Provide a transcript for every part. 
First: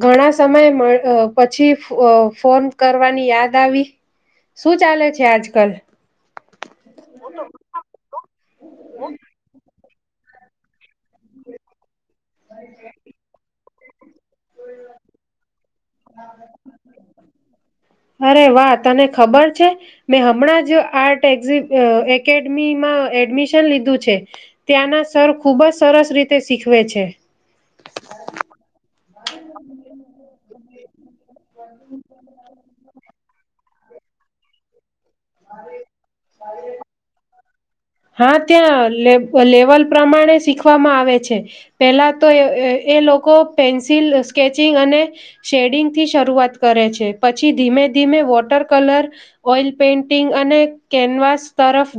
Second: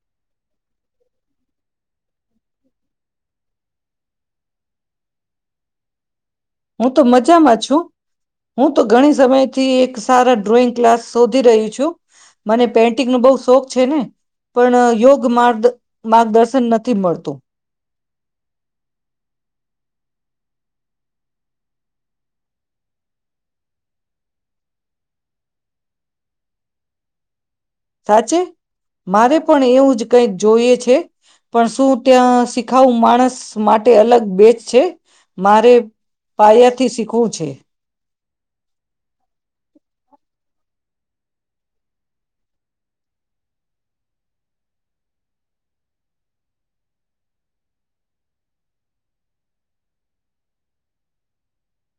ઘણા સમય મ અ પછી અ ફોન કરવાની યાદ આવી. શું ચાલે છે આજ કલ? હું તો મજામાં છું. હું તો ઘણી સમયથી એક સારા ડ્રોઈંગ ક્લાસ શોધી રહ્યું છું. મને પેન્ટિંગ નો બહુ શોખ છે ને પણ યોગ માર્ માર્ગદર્શન નથી મળતું. અરે વાહ તને ખબર છે મેં હમણાં જ આર્ટ એક્ઝ એકેડમીમાં એડમિશન લીધું છે. ત્યાંના સર ખુબ જ સરસ રીતે શીખવે છે. સાચે મારે પણ એવું જ કઈ જોઈએ છે. પણ શું ત્યાં શીખાવું માણસ માટે અલગ બેચ છે. મારે પાયા થી શીખવું છે. હા ત્યાં લે લેવલ પ્રમાણે શીખવામાં આવે છે પેલા તો એ લોકો પેન્સિલ સ્કેચિંગ અને શેડિંગ થી શરૂઆત કરે છે પછી ધીમે ધીમે વોટર કલર ઓઈલ પેન્ટિંગ અને કેનવાસ તરફ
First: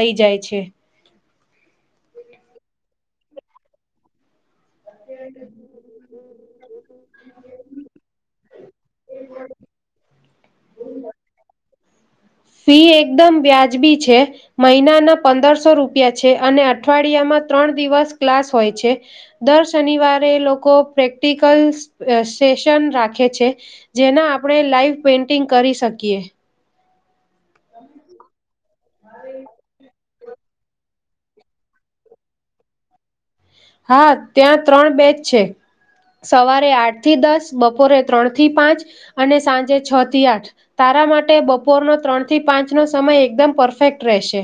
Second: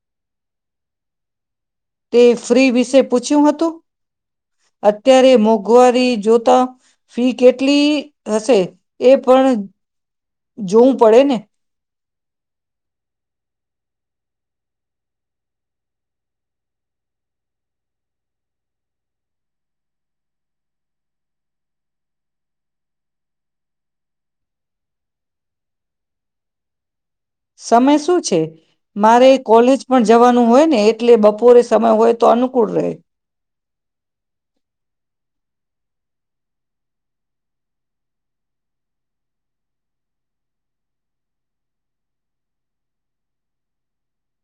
લઈ જાય. પ છે. તે ફ્રી વિશે પૂછ્યું હતું. અત્યારે મોંઘવારી જોતા ફી કેટલી હશે એ પણ જોવું પડે ને. ફી એકદમ વ્યાજબી છે મહિનાના પંદરસો રૂપિયા છે અને અઠવાડિયામાં ત્રણ દિવસ ક્લાસ હોય છે દર શનિવારે લોકો પ્રેક્ટિકલ સેશન રાખે છે જેના આપણે લાઈવ પેન્ટિંગ કરી શકીએ. સમય શું છે મારે કોલેજ પણ જવાનું. હોય ને એટલે બપોરે સમય હોય તો અનુકૂળ રહે. હા ત્યાં ત્રણ બેચ છે. સવારે આઠ થી દસ, બપોરે ત્રણ થી પાંચ અને સાંજે છ થી આઠ તારા માટે બપોરનો ત્રણ થી પાંચ નો સમય એકદમ પરફેક્ટ રહેશે.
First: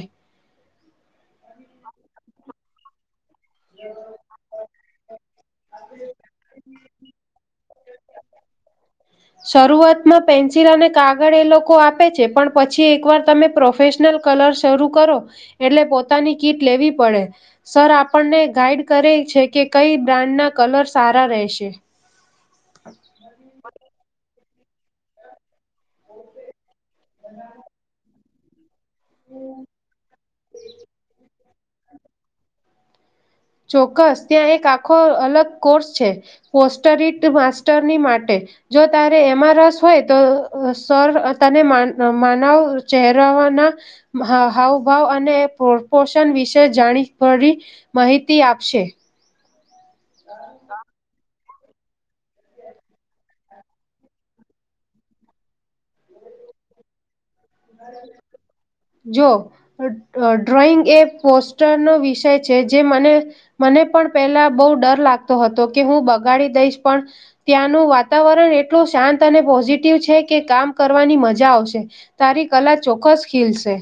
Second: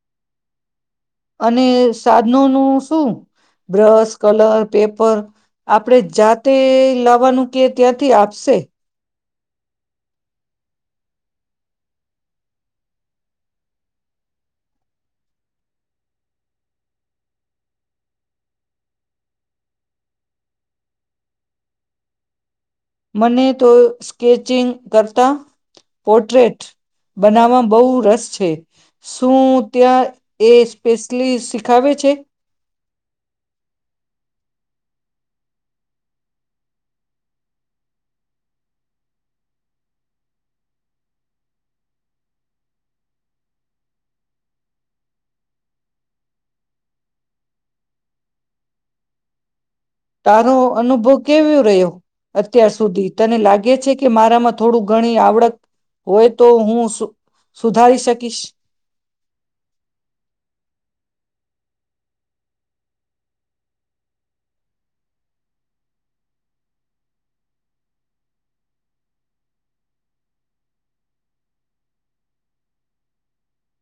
અને [unintelligible] નું શું? બ્રશ, કલર, પેપર આપડે જાતે લાવવાનું? કે ત્યાંથી આપશે? શરૂઆતમાં પેન્સિલ અને કાગળ એ લોકો આપે છે. પણ પછી એકવાર તમે પ્રોફેશનલ કલર શરૂ કરો એટલે પોતાની કીટ લેવી પડે. સર આપણને ગાઈડ કરે છે કે કઈ બ્રાન્ડના કલર સારા રહેશે. મને તો સ્ચિંગ કરતા પોર્ટ્રેટ બનાવામાં બહુ રસ છે. છે. શું ત્યાં એ સ્પેશલી શ ખાવે છે. ચોક્કસ ત્યાં એક આખો અલગ કોર્સ છે. પોસ્ટરીત માસ્ટરની માટે. જો તારે એમાં રસ હોય તો સર તને માનવ ચહેરાવાના હાવભાવ અને પ્રપોશન વિશે જાણી ભરી માહિતી તિ આપશે તારો અનુભવ કેવું રહ્યો? અત્યાર સુધી, તને લાગે છે કે મારામાં થોડું ઘણી આવડટ હોય તો હું સુધારી શકીશ જો ડ્રોઈંગ એ પોસ્ટર નો વિષય છે જે મને મને પણ પેલા બહુ ડર લાગતો હતો કે હું બગાડી દઈશ પણ ત્યાંનું વાતાવરણ એટલું શાંત અને પોઝિટિવ છે કે કામ કરવાની મજા આવશે. તારી કલા ચોક્કસ ખીલશે.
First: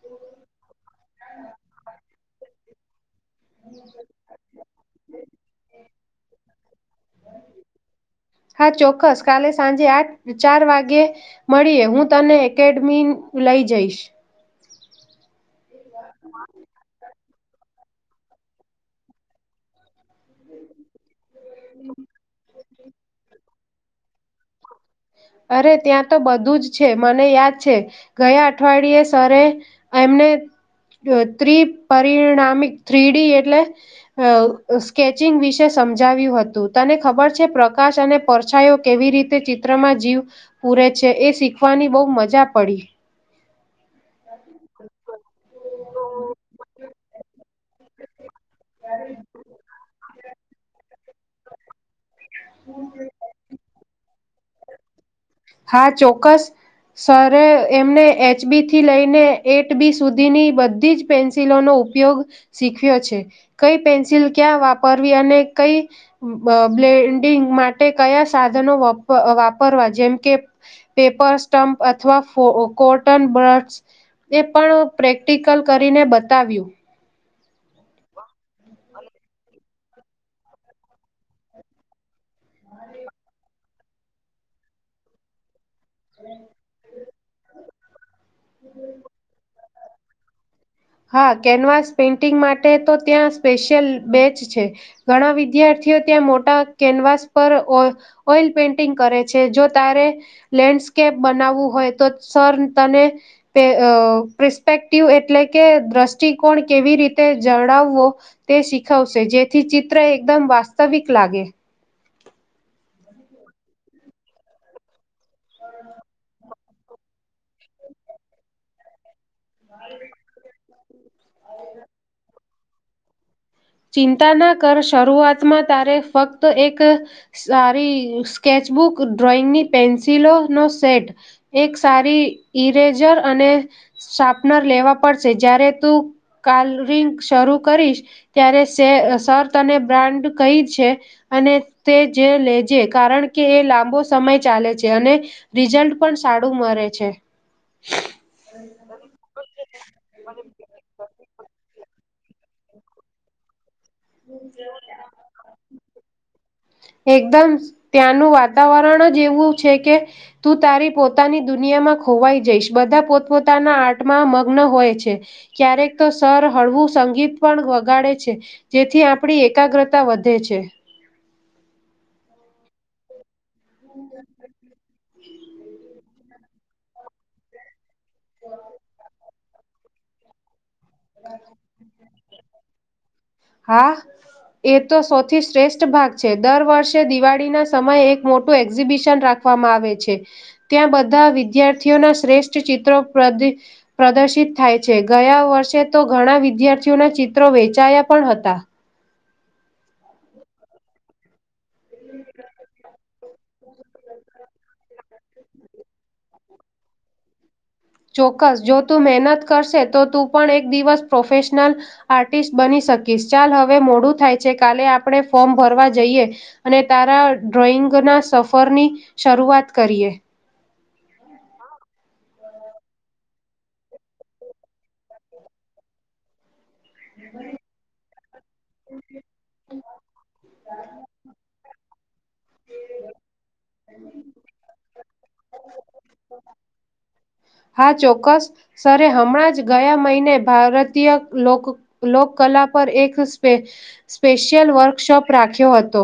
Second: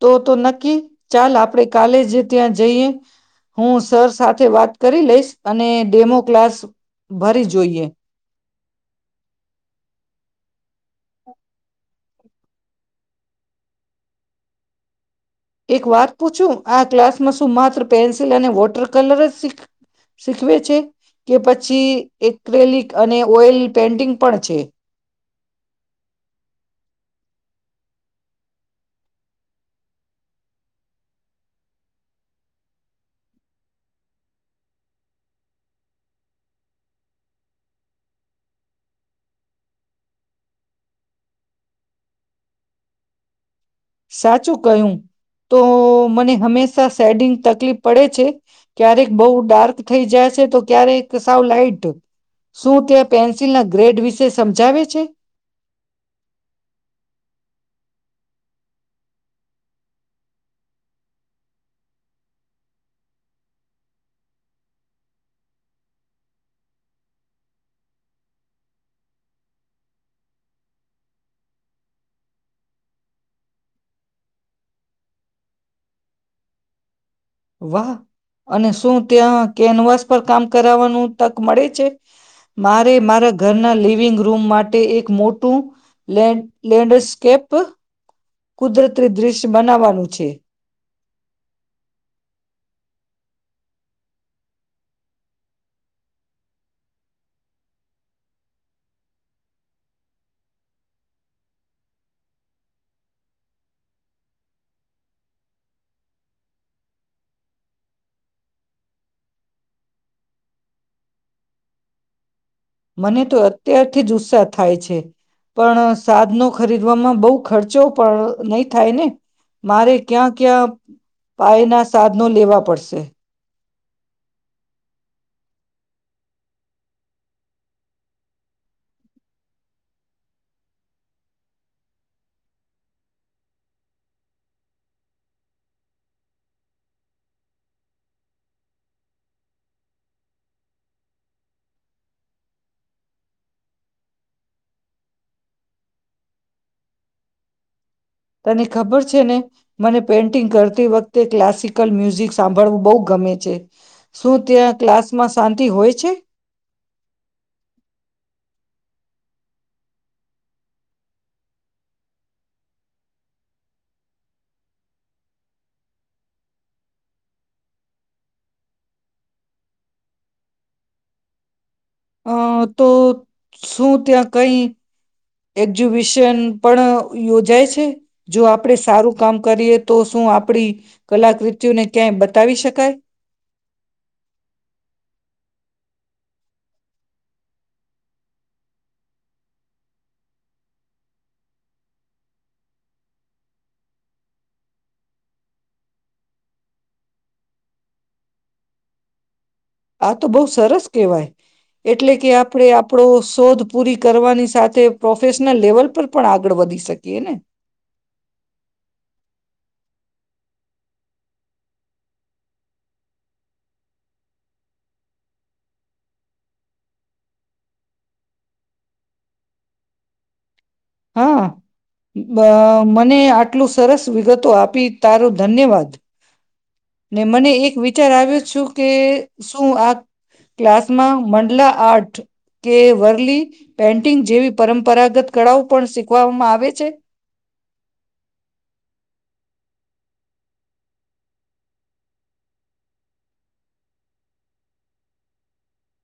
તો, તો નક્કી ચાલ આપણેે કાલે જ ત્યાં જઈએ. હું સર સાથે વાત કરી લઈશ અને ડેમો ક્લાસ ભરી જોઈએ. હા ચોક્કસ કાલે સાંજે આજ ચાર વાગે મળીએ. હું તને એકેડમી લઈ જઈશ. એક વાત પૂછું? આ ક્લાસમાં શું માત્ર પેન્સિલ અને વોટર કલર જ શીખ શીખવે છે. કે પછી એક્રેલિક અને ઓઇલ પેન્ટિંગ પણ છે. અરે ત્યાં તો બધું જ છે. મને યાદ છે ગયા અઠવાડિયે સર એમને ટ્રી પરિણામિક થ્રીડી એટલે સ્કેચિંગ વિશે સમજાવ્યું હતું તને ખબર છે? પ્રકાશ અને પરછાયો કેવી રીતે ચિત્રમા જીવ પૂરે છે. એ શીખવાની બહ મજા પડી. સાચું કહું તો મને હંમેશા શેડિંગ તકલીફ પડે છે. ક્યારેક બઉ ડાર્ક થઈ જાય છે તો ક્યારેક કે સાવ લાઈટ શું તે પેન્સિલના ગ્રેડ વિશે સમજાવે છે. હા ચોક્કસ, સર એમને એચ બી થી લઈને એટ બી સુધીની બધી જ પેન્સિલોનો ઉપયોગ શીખ્યો છે, કઈ પેન્સિલ ક્યાં વાપરવી અને કઈ બ્લેન્ડિંગ માટે કયા સાધનો વાપરવા જેમ કે, પેપર સ્ટમ્પ અથવા કોટન બડ્સ એ પણ પ્રેક્ટિકલ કરીને બતાવ્યું. વાહ! અને શું ત્યાં કેનવાસ પર કામ કરાવવાનું તક મળે છે? મારે મારા ઘર ના લિવિંગ રૂમ માટે એક મોટું લેન્ડસ્કેપ કુદરતી દ્રશ્ય બનાવવાનું છે. હા કેનવાસ પેઇન્ટિંગ માટે તો ત્યાં સ્પેશિયલ બેચ છે, ઘણા વિદ્યાર્થીઓ ત્યાં મોટા કેનવાસ પર ઓ ઓઇલ પેઇન્ટિંગ કરે છે જો તારે, લેન્ડસ્કેપ બનાવવું હોય તો સર તને, પી પ્રેસ્પેક્ટિવ એટલે કે દ્રષ્ટિકોણ કેવી રીતે જડાવવો, તે શીખવશે, જેથી ચિત્ર એકદમ વાસ્તવિક લાગે. મને તો અત્યારથી જ ઉત્સાહ થાય છે. પણ સાધ ન ખરીદવામાં બહુ ખર્ચો પણ નહી થાય ને, મારે ક્યાં ક્યાં પાયના સાધનો લેવા પડશે? ચિંતા ના કર શરૂઆતમાં તારે ફક્ત એક, સારી સ્કેચબુક ડ્રોઈંગની પેન્સિલોનો સેટ, એક સારી ઈરેઝર અને, શાર્પનર લેવા પડશે, જયારે તું કલરિંગ શરૂ કરીશ. ત્યારે શર્ત અને બ્રાન્ડ કઈ છે, અને તે જે લે જે કારણ કે એ લાંબો સમય ચાલે છે અને, રિઝલ્ટ પણ સારું મરે છે. તને ખબર છે ને, મને પેઇન્ટિંગ કરતી વખતે ક્લાસિકલ મ્યુઝિક સાંભળવું બહુ ગમે છે. શું ત્યાં ક્લાસમાં શાંતિ હોય છે એકદમ ત્યાંનું વાત વરણ જ એવું છે કે, તું તારી પોતાની દુનિયામાં ખોવાઈ જઈશ, બધા પોતપોતાના આર્ટમાં મગ્ન હોય છે, ક્યારેક તો સર હળવું સંગીત પણ વગાડે છે. જેથી આપણી એકાગ્રતા વધે છે. હં તો શું ત્યાં કંઈ એક્ઝિબિશન પણ યોજાય છે? જો આપડે સારું કામ કરીએ તો શું આપણી કલાકૃતિઓને ક્યાંય બ તાવી શકાય? હા. એ તો સૌથી શ્રેષ્ઠ ભાગ છે. દર વર્ષે દિવાળીના સમયે એક મોટું એક્ઝિબિશન રાખવામાં આવે છે. ત્યાં બધા વિદ્યાર્થીઓના શ્રેષ્ઠ ચિત્રો પ્ર પ્રદર્શિત થાય છે. ગયા વર્ષે તો ઘણા વિદ્યાર્થીઓના ચિત્રો વેચાયા પણ હતા. આ તો બહુ સરસ કહેવાય. એટલે કે, આપણે આપણો શોધ પૂરી કરવાની સાથે પ્રોફેશનલ લેવલ પર પણ આગળ વધી શકીએ ને. ચોક્કસ. જો તું મહેનત કરશે તો તું પણ એક દિવસ પ્રોફેશનલ આર્ટિસ્ટ બની શકીશ. ચાલ હવે મોડું થાય છે, કાલે આપણે ફોર્મ ભરવા જઈએ અને તારા ડ્રોઈંગના સફરની શરૂઆત કરીએ. હા. બ મને આટલું સરસ વિગતો આપી, તારુ ધન્યવાદ. ને મને એક વિચાર આવ્યો શું કે શું આ ક્લાસમાં મંડલા આર્ટ કે વરલી પેન્ટિંગ જેવી પરંપરાગત કળાઓ પણ શીખવામાં આવે છે? હા. ચોક્કસ સરે હમણાં જ ગયા મહિને ભારતીય લોક લોકકલા પર એક સ્પે સ્પેશિયલ વર્કશોપ રાખ્યો હતો.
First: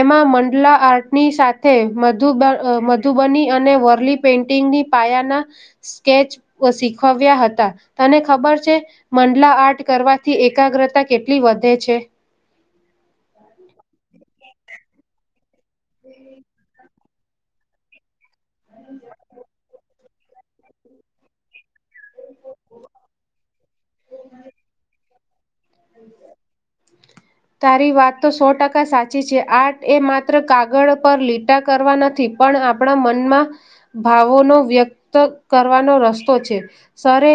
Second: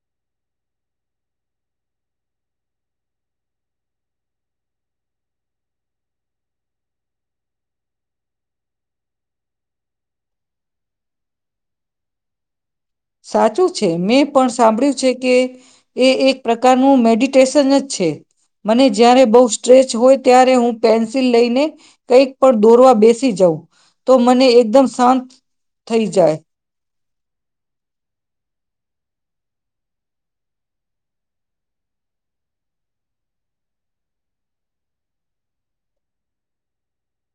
એમાં મંડલા આર્ટની સાથે મધુબ મધુબની અને વરલી પેઇન્ટિંગની પાયાના સ્કેચ પ શીખવ્યા હતા. તને ખબર છે મંડલા આર્ટ કરવાથી એકાગ્રતા કેટલી વધે છે? સાચું છે. મેં પણ સાંભળ્યું છે કે, એ એક પ્રકારનું મેડિ ટેશન જ છે. મને જયારે બઉ સ્ટ્રેચ હોય ત્યારે હું પેન્સિલ લઈને કંઈક પણ દોરવા બેસી જાઉં. તો, મને એકદમ શાંત થઈ જાય. તારી વાત તો સો ટકા સાચી છે. આર્ટ એ માત્ર કાગળ પર લીટા કરવા નથી, પણ આપણા મનમાં ભાવોનો વ્યક્ત કરવાનો રસ્તો છે. સરે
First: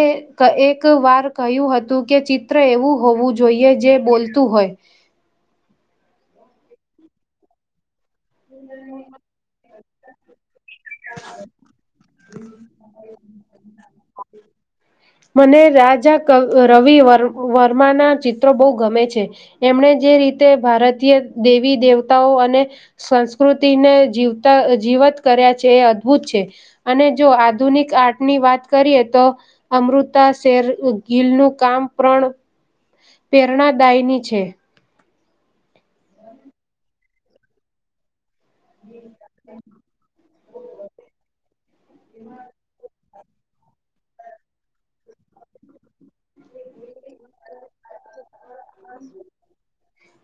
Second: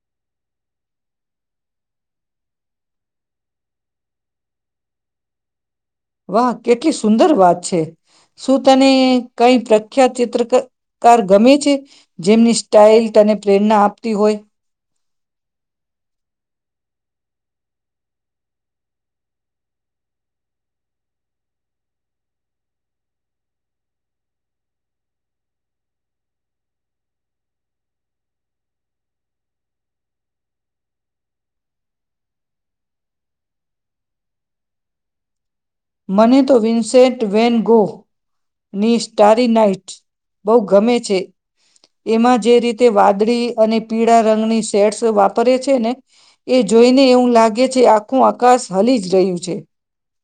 એક વાર કહ્યું હતું કે ચિત્ર એવું હોવું જોઈએ, જે બોલતું હોય. વાહ! કેટલી સુંદર વાત છે. શું તને કંઈ પ્રખ્યાત ચિત્રક કાર ગમે છે? જેમની સ્ટાઇલ તને પ્રેરણા આપતી હોય? મને રાજા ક રવિ વ વર્માના ચિત્રો બહુ ગમે છે. એમણે જે રીતે ભારતીય દેવી દેવતાઓ અને સંસ્કૃતિને જીવતા જીવત કર્યા છે એ અદભુત છે. અને જો આધુનિક આર્ટની વાત કરીએ તો અમૃતા શેર અ ગીલનું કામ પ્રણ પ્રેરણાદાયની છે. મને તો વિન્સેન્ટ વેન ગો ની સ્ટારી નાઇટ બહુ ગમે છે. એમાં જે રીતે વા દરી અને પીળા રંગની શેટ્સ વાપરીએ છે ને, એ જોઈને એવું લાગે છે, આખું આ કાશ હલી જ રહ્યું છે.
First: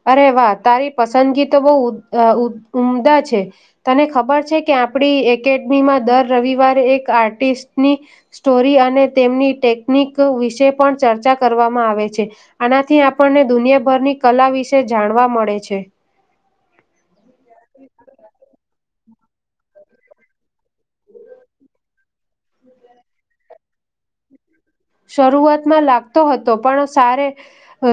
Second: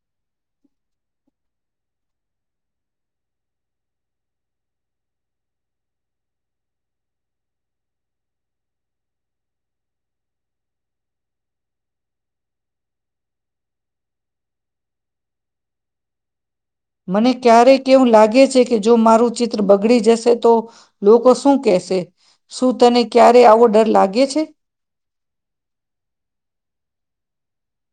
અરે વાહ! તારી પસંદગી તો બહુ ઉદ અ ઉદ ઉમદા છે! તને ખબર છે કે આપણી એકેડમીમાં દર રવિવારે એક આર્ટિસ્ટની સ્ટોરી અને તેમની ટેકનિક વિશે પણ ચર્ચા કરવામાં આવે છે. આનાથી આ આપણને દુનિયાભરની કલા વિશે જાણવા મળે છે. મને ક્યારેક કેવું લાગે છે કે જો મારું ચિત્ર બગડી જશે, તો લોકો શું કેશે? શું તને ક્યારે આવો ડર લાગે છે? શરૂઆતમાં લાગતો હતો પણ સારે,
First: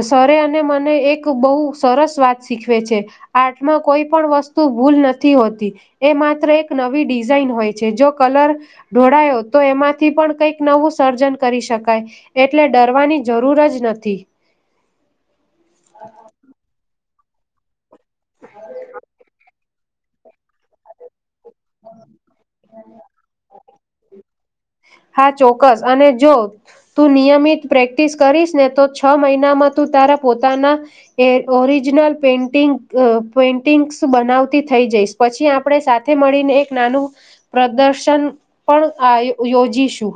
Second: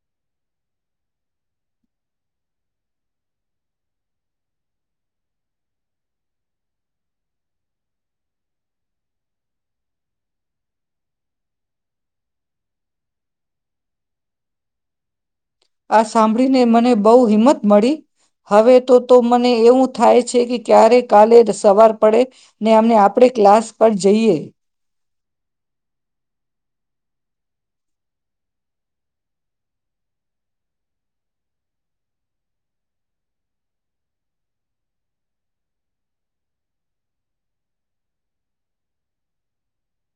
સરે અને મને એક બહુ સરસ વાત શીખવે છે, આર્ટમાં કોઈ પણ વસ્તુ ભૂલ નથી હોતી, એ માત્ર એક નવી ડિઝાઇન હોય છે જો કલર, ઢોળાયો તો એમાંથી પણ કંઈક નવું સર્જન કરી શક કાય એટલે ડરવાની જરૂર જ નથી. આ સાંભળી ને મને બહુ હિંમત મળી, હવે તો તો મને એવું થાય છે કે ક્યારે કાલે જ સવાર પડે, ને અમને આપડે ક્લાસ પર જઈએ. હા ચોક્કસ અને જો, તું નિયમિત પ્રેક્ટિસ કરીશ ને તો છ મહિનામાં તું તારા પોતાના, એ ઓરિજિનલ પેન્ટિ પેઇન્ટિંગ્સ બનાવતી થઈ જઈશ પછી આપણે સાથે મળીને એક નાનું, પ્રદર્શન પણ આ યોજીશું.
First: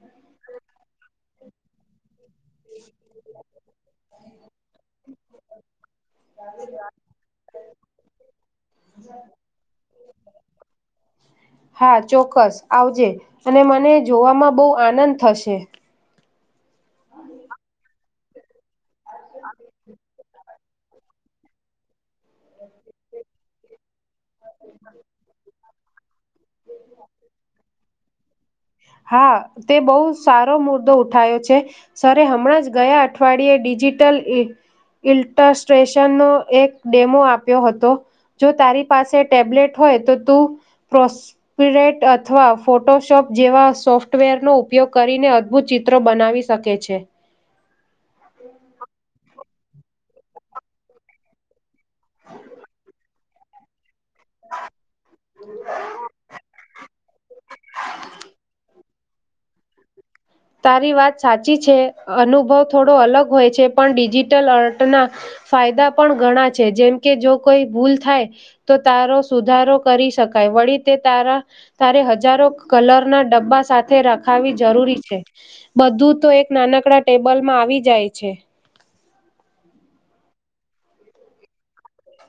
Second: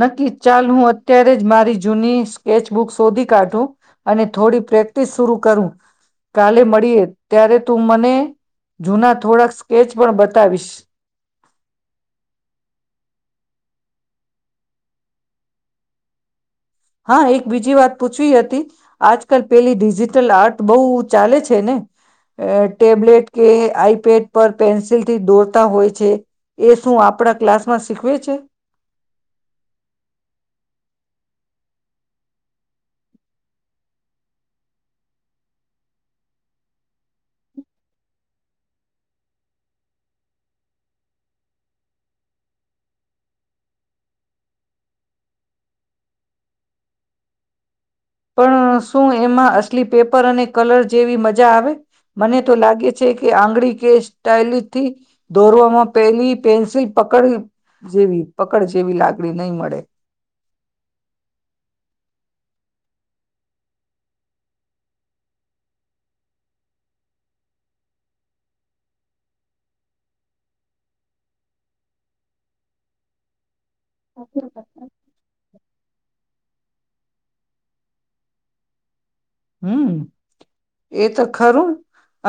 નક્કી ચાલ હું અત્યારે જ મારી જૂની સ્કેચબુક શોધી કાઢું અને થોડી પ્રેક્ટિસ શુરૂ કરું. કાલે મળીએ ત્યારે તું મને જૂના થોડાક સ્કેચ પણ બતાવીશ. હા ચોક્કસ આવજે અને મને જોવામાં બહુ આનંદ થશે. હા એક બીજી વાત પૂછવી હતી. આજ કલ પહેલી ડિજિટલ આર્ટ બહુ ચાલે છે ને, એ ટેબ્લેટ કે આઈપેડ પર પેન્સિલ થી દોરતા હોય. છે. એ શું આપણા ક્લાસ માં સીખવે છે? હા, તે બહુ સારો મુદ્દો ઉઠાયો છે. સરે હમણાં જ ગયા અઠવાડિયે ડિજિટલ ઈ ઇલ્ટસ્ટ્રેશનનો એક ડેમો આપ્યો હતો. જો તારી પાસે ટેબ્લેટ હોય તો તું પ્રોસ્પિરેટ અથવા ફોટોશોપ જેવા સોફ્ટવેરનો ઉપયોગ કરીને અદભુત ચિત્રો બનાવી સકે છે. પણ શું એમાં એટલી પેપર અને કલર જેવી મજા આવે? મને તો લાગે છે કે આંગળી કે ટાયલીથી દોરવામાં પેલી પેન્સિલ પકડ જેવી પકડ જેવી લાગણી નહીં મળે. તારી વાત સાચી છે, અનુભવ થોડો અલગ હોય છે. પણ ડિજિટલ અર્ટના ફાયદા પણ ઘણા છે. જેમ કે જો કોઈ ભૂલ થાય, તો તારો સુધારો કરી શકાય. વળી તે તારા તારે હજારો કલરના ડબ્બા સા થે રખાવવી જરૂરી છે. બધું તો એક નાનકડા ટેબલમાં આવી જાય છે. હમ. એ તો ખરું.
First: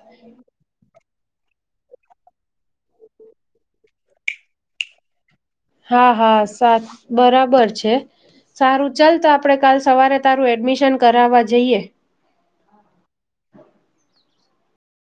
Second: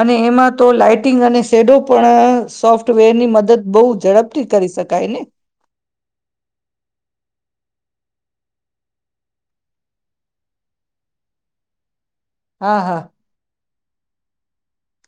અને એમાં તો લાાઈટિંગ અને શેડો પણ સોફ્ટવેરની મદદ બહુ ઝડપથી કરી સકાય ને! હા હા. સા બરાબર છે. સારું ચાલ તો આપણેે કાલ સવારે તારું એડમિશન કરાવવા જઈએ. હા હા.